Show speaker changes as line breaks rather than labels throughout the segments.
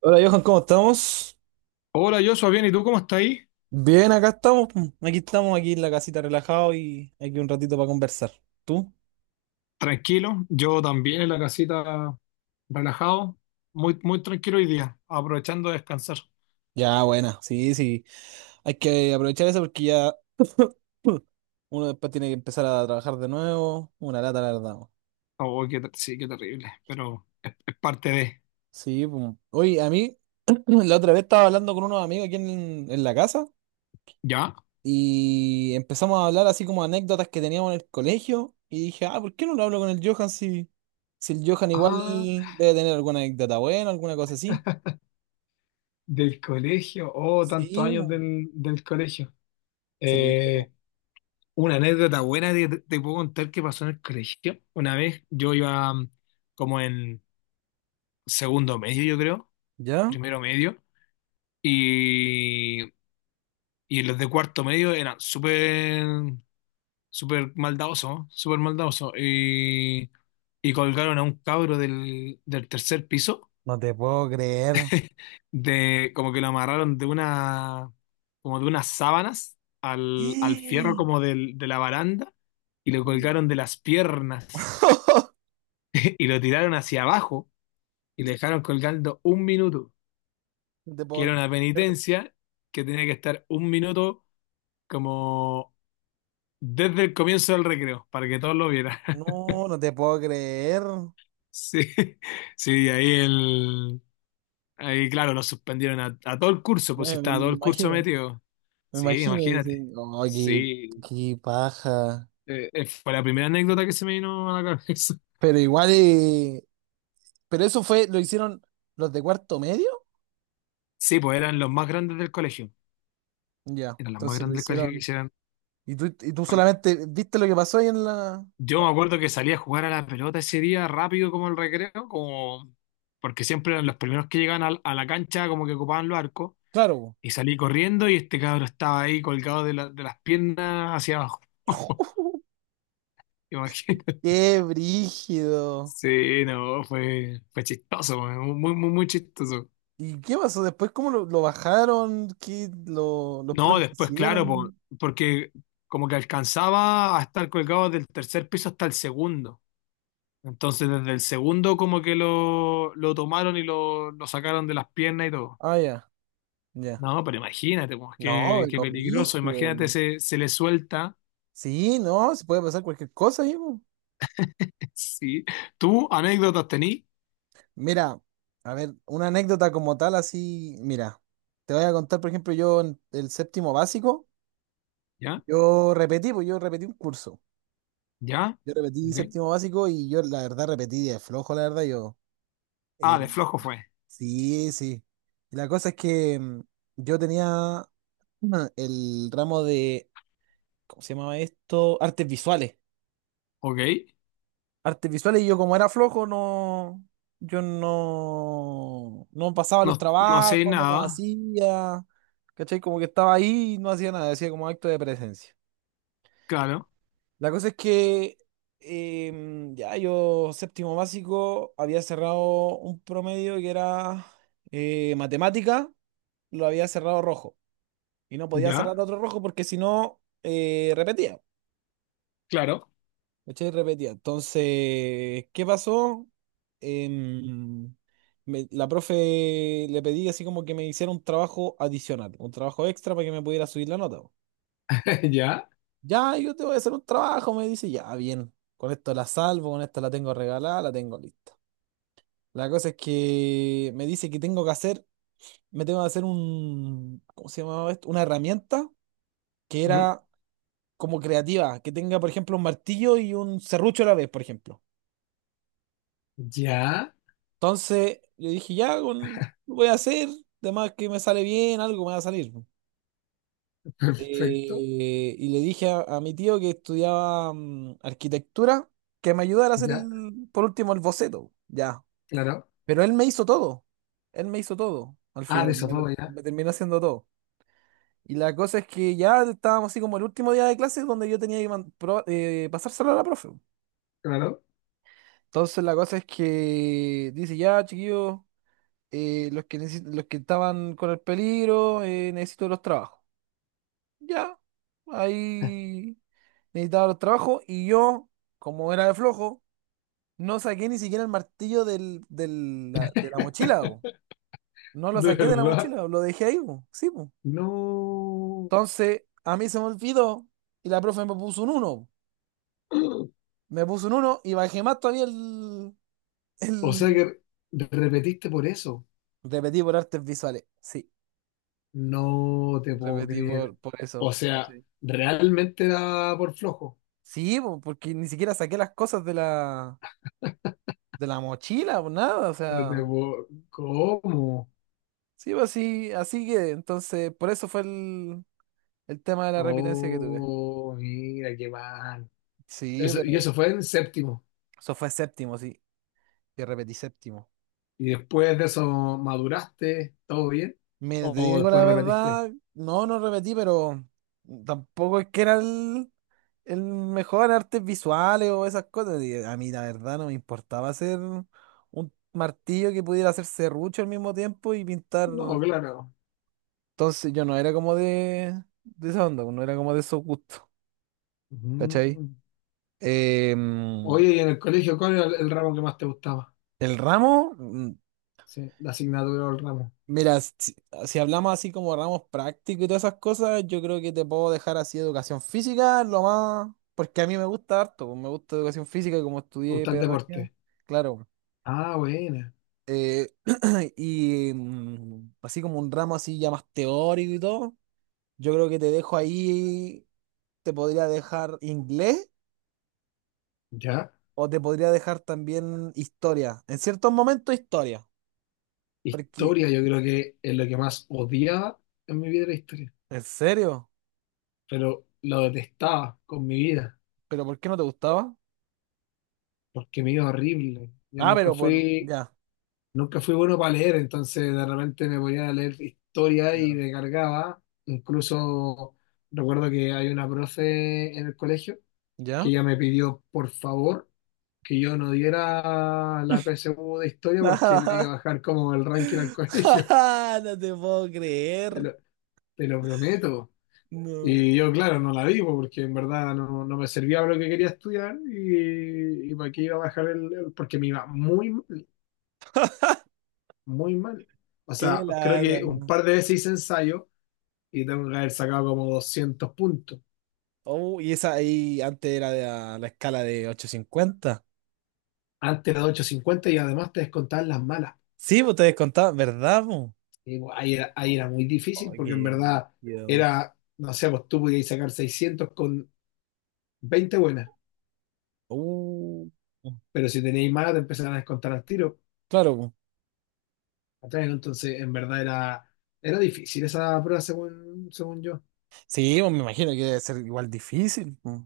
Hola Johan, ¿cómo estamos?
Hola, Joshua, bien, ¿y tú cómo estás ahí?
Bien, acá estamos. Pum. Aquí estamos, aquí en la casita relajado y aquí un ratito para conversar. ¿Tú?
Tranquilo, yo también en la casita, relajado, muy, muy tranquilo hoy día, aprovechando de descansar.
Ya, buena, sí, sí. Hay que aprovechar eso porque ya uno después tiene que empezar a trabajar de nuevo. Una lata, la verdad, po.
Oh, qué ter- sí, qué terrible, pero es parte de,
Sí, pum. Oye, a mí la otra vez estaba hablando con unos amigos aquí en la casa
¿ya?
y empezamos a hablar así como anécdotas que teníamos en el colegio y dije, ah, ¿por qué no lo hablo con el Johan si, el Johan igual
Ah,
debe tener alguna anécdota buena, alguna cosa así?
del colegio, oh, tantos
Sí,
años
bo.
del colegio.
Sí, bo.
Eh, una anécdota buena que te puedo contar que pasó en el colegio. Una vez yo iba como en segundo medio, yo creo,
¿Yo?
primero medio, y, y los de cuarto medio eran súper maldadoso, súper maldadoso. Y colgaron a un cabro del tercer piso,
No te puedo creer.
de, como que lo amarraron de una, como de unas sábanas al fierro como del, de la baranda y lo colgaron de las piernas y lo tiraron hacia abajo y le dejaron colgando un minuto,
No te
que
puedo
era una
creer.
penitencia que tenía que estar un minuto como desde el comienzo del recreo, para que todos lo vieran.
No, no te puedo creer.
Sí, sí, ahí, claro, lo suspendieron a todo el curso,
Me,
pues si
me-
estaba
me
todo el curso
imagino,
metido.
me
Sí,
imagino. Dice,
imagínate.
"Oh, qué,
Sí,
qué paja."
fue la primera anécdota que se me vino a la cabeza.
Pero igual, pero eso fue, lo hicieron los de cuarto medio.
Sí, pues eran los más grandes del colegio.
Ya,
Eran los más
entonces lo
grandes del colegio que
hicieron.
hicieron.
Y tú
Con-
solamente viste lo que pasó ahí en la.
Yo me
Oh,
acuerdo que salía a jugar a la pelota ese día rápido como el recreo, como… porque siempre eran los primeros que llegaban al- a, la cancha, como que ocupaban los arcos.
claro, bo.
Y salí corriendo y este cabro estaba ahí colgado de, la- de las piernas hacia abajo. Imagínate.
Qué brígido.
Sí, no, fue chistoso, muy, muy chistoso.
¿Y qué pasó después? ¿Cómo lo bajaron? ¿Qué los
No,
profes que
después, claro, por-
hicieron?
porque como que alcanzaba a estar colgado del tercer piso hasta el segundo. Entonces, desde el segundo, como que lo tomaron y lo sacaron de las piernas y todo.
Ah, ya, ya.
No, pero imagínate, pues,
No,
qué
pero
peligroso. Imagínate,
brígido.
se le suelta.
Sí, no, se puede pasar cualquier cosa, hijo.
Sí. ¿Tú anécdotas tení?
Mira, a ver, una anécdota como tal, así, mira, te voy a contar, por ejemplo, yo en el séptimo básico,
¿Ya?
yo repetí, pues yo repetí un curso.
¿Ya?
Yo repetí
Ok.
séptimo básico y yo, la verdad, repetí de flojo, la verdad, yo.
Ah,
eh,
de flojo fue.
sí, sí. Y la cosa es que yo tenía el ramo de, ¿cómo se llamaba esto? Artes visuales.
Ok.
Artes visuales y yo como era flojo, no, yo no pasaba los
No, no
trabajos,
sé
no los
nada.
hacía, ¿cachai? Como que estaba ahí y no hacía nada, hacía como acto de presencia.
Claro.
La cosa es que ya yo séptimo básico había cerrado un promedio que era, matemática, lo había cerrado rojo y no podía cerrar
¿Ya?
otro rojo porque si no, repetía.
Claro.
¿Cachai? Repetía. Entonces, ¿qué pasó? Em, la profe le pedí así como que me hiciera un trabajo adicional, un trabajo extra para que me pudiera subir la nota, po.
Ya,
Ya, yo te voy a hacer un trabajo, me dice, ya, bien, con esto la salvo, con esto la tengo regalada, la tengo lista. La cosa es que me dice que me tengo que hacer un, ¿cómo se llamaba esto? Una herramienta que
¿Mm?
era como creativa, que tenga, por ejemplo, un martillo y un serrucho a la vez, por ejemplo.
Ya,
Entonces, yo dije, ya, lo voy a hacer, además que me sale bien, algo me va a salir.
perfecto,
Y le dije a mi tío que estudiaba arquitectura, que me ayudara a hacer
ya,
por último el boceto, ya.
claro.
Pero él me hizo todo, él me hizo todo, al
Ah, de
final,
eso todo ya,
me terminó haciendo todo. Y la cosa es que ya estábamos así como el último día de clases donde yo tenía que pasárselo a la profe.
claro.
Entonces la cosa es que dice, ya, chiquillos. Los que estaban con el peligro, necesito los trabajos. Ya, ahí necesitaba los trabajos y yo, como era de flojo, no saqué ni siquiera el martillo de la mochila, po. No lo
De
saqué de la
verdad,
mochila, lo dejé ahí, po. Sí, po.
no.
Entonces, a mí se me olvidó y la profe me puso un uno. Me puso un uno y bajé más todavía el,
O sea
el...
que repetiste por eso.
Repetí por artes visuales, sí.
No te puedo
Repetí
creer.
por
O
eso.
sea, realmente era por flojo.
Sí, po, porque ni siquiera saqué las cosas de la mochila o nada, o
No te
sea,
puedo- ¿Cómo?
sí, pues así que, entonces, por eso fue el tema de la repitencia que tuve.
Oh, mira, qué mal.
Sí,
Eso,
pero
y eso fue en séptimo.
eso fue séptimo, sí, que repetí séptimo.
¿Y después de eso maduraste? ¿Todo bien?
Mira, te
¿O
digo la
después repetiste?
verdad, no, no repetí, pero tampoco es que era el mejor en artes visuales o esas cosas. Y a mí la verdad no me importaba hacer un martillo que pudiera hacer serrucho al mismo tiempo y pintar.
No, claro.
Entonces yo no era como de esa onda, no era como de esos gustos, ¿cachai?
Mm.
Em,
Oye, ¿y en el colegio cuál era el ramo que más te gustaba?
el ramo,
Sí, la asignatura o el ramo.
mira, si, hablamos así como ramos prácticos y todas esas cosas, yo creo que te puedo dejar así educación física, lo más, porque a mí me gusta harto, pues, me gusta educación física, como
¿Te
estudié
gusta el
pedagogía,
deporte?
claro.
Ah, buena.
Eh, y así como un ramo así ya más teórico y todo, yo creo que te dejo ahí, te podría dejar inglés.
Ya.
O te podría dejar también historia. En ciertos momentos historia. Porque,
Historia, yo creo que es lo que más odiaba en mi vida era historia.
¿en serio?
Pero lo detestaba con mi vida,
¿Pero por qué no te gustaba?
porque me iba horrible. Yo
Ah,
nunca
pero por.
fui,
Ya.
nunca fui bueno para leer, entonces de repente me ponía a leer historia y
Claro.
me cargaba. Incluso recuerdo que hay una profe en el colegio que
¿Ya?
ella me pidió por favor que yo no diera la PSU de historia porque le iba a bajar como el ranking al colegio,
No te puedo
te
creer.
lo, te lo prometo. Y yo,
No.
claro, no la di porque en verdad no me servía para lo que quería estudiar y para qué iba a bajar porque me iba muy mal, muy mal. O
Qué
sea, creo
lata.
que un par de veces hice ensayo y tengo que haber sacado como 200 puntos.
Oh, y esa ahí antes era de la escala de 850.
Antes era de 850 y además te descontaban las malas.
Sí, vos te descontabas, ¿verdad, po?
Digo, ahí
No.
era muy difícil
Ay,
porque en
qué
verdad
brígido.
era, no sé, pues tú podías sacar 600 con 20 buenas,
Uh,
pero si tenías más te empezaban a descontar al tiro.
claro,
¿Cachai? Entonces, era difícil esa prueba según, según yo,
sí, pues me imagino que debe ser igual difícil, pues,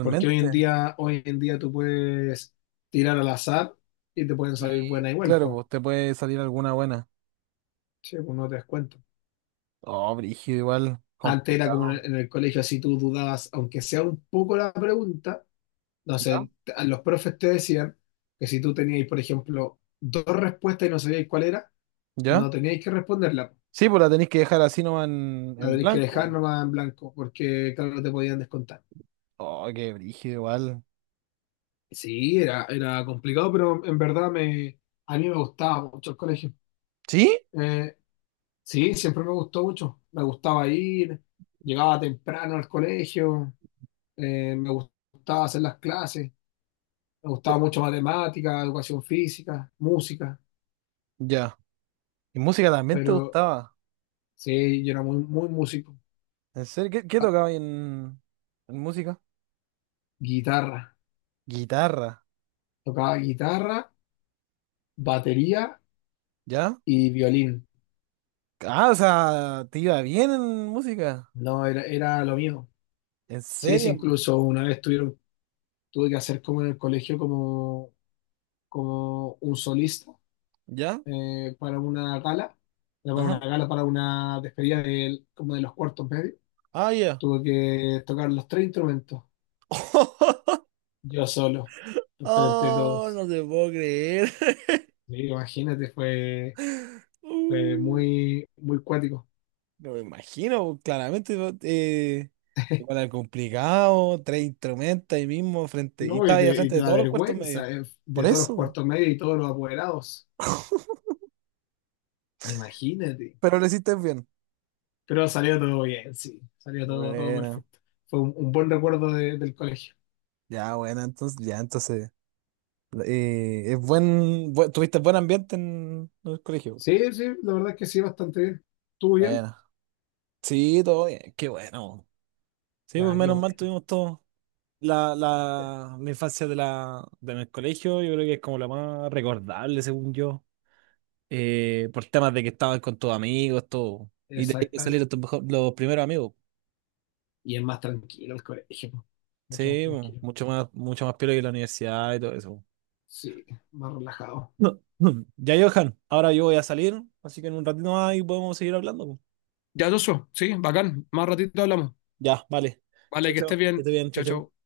porque hoy en día tú puedes tirar al azar y te pueden salir
Y
buenas igual,
claro,
pues,
pues te puede salir alguna buena.
sí, pues no te das cuenta.
Oh, brígido, igual,
Antes era como en
complicado.
en el colegio, así tú dudabas, aunque sea un poco la pregunta, No
¿Ya?
sé, a los profes te decían que si tú teníais, por ejemplo, dos respuestas y no sabíais cuál era, no
¿Ya?
teníais que responderla.
Sí, pues la tenéis que dejar así nomás en,
La
en
tenéis que dejar
blanco.
nomás en blanco, porque claro, no te podían descontar.
Oh, qué brígido, igual.
Sí, era complicado, pero en verdad a mí me gustaba mucho el colegio.
¿Sí?
Eh, sí, siempre me gustó mucho. Me gustaba ir, llegaba temprano al colegio, me gustaba hacer las clases, me gustaba
Pe-
mucho matemática, educación física, música,
Ya. ¿Y música también te
pero
gustaba?
Sí, yo era muy músico.
¿En serio? ¿Qué tocaba en música?
Guitarra.
Guitarra.
Tocaba guitarra, batería
¿Ya?
y violín.
Ah, o sea, te iba bien en música.
No, era lo mío.
¿En
Sí, sí,
serio?
incluso una vez tuvieron, tuve que hacer como en el colegio como, como un solista
¿Ya?
para una gala. Era para una
Ajá.
gala, para una despedida del- como de los cuartos medios.
Ah, ya.
Tuve que tocar los tres instrumentos, yo solo, enfrente de
Oh,
todos.
no te puedo creer.
Sí, imagínate,
Uh,
fue muy cuático.
No me imagino, claramente, ¿no? Igual era complicado, tres instrumentos ahí mismo, frente, y
No, y
estaba ahí al
te, y
frente
te
de
da
todos los cuartos medios.
vergüenza
Por
de todos los
eso,
cuartos medios y todos los apoderados. Imagínate.
pero lo hiciste bien.
Pero salió todo bien, sí. Salió todo, todo
Bueno,
perfecto. Fue un buen recuerdo de- del colegio.
ya, bueno, entonces, ya, entonces, tuviste buen ambiente en el colegio.
Sí, sí, la verdad es que sí, bastante bien. ¿Estuvo bien?
Bueno, sí, todo bien, qué bueno. Sí, pues
Ya, qué
menos mal
bueno.
tuvimos todo. La infancia de mi colegio, yo creo que es como la más recordable, según yo, por temas de que estabas con tus amigos, todo. Y de ahí te
Exacta.
salieron los primeros amigos.
Y es más tranquilo el colegio. Po. Mucho más
Sí, bueno,
tranquilo.
mucho más piola que la universidad y todo eso.
Sí, más relajado.
No, no. Ya, Johan, ahora yo voy a salir, así que en un ratito más ahí podemos seguir hablando.
Ya, Joshua, sí, bacán. Más ratito hablamos.
Ya, vale.
Vale,
Chao,
que estés
chao. Que
bien.
estés bien, chao,
Chao, chao.
chao.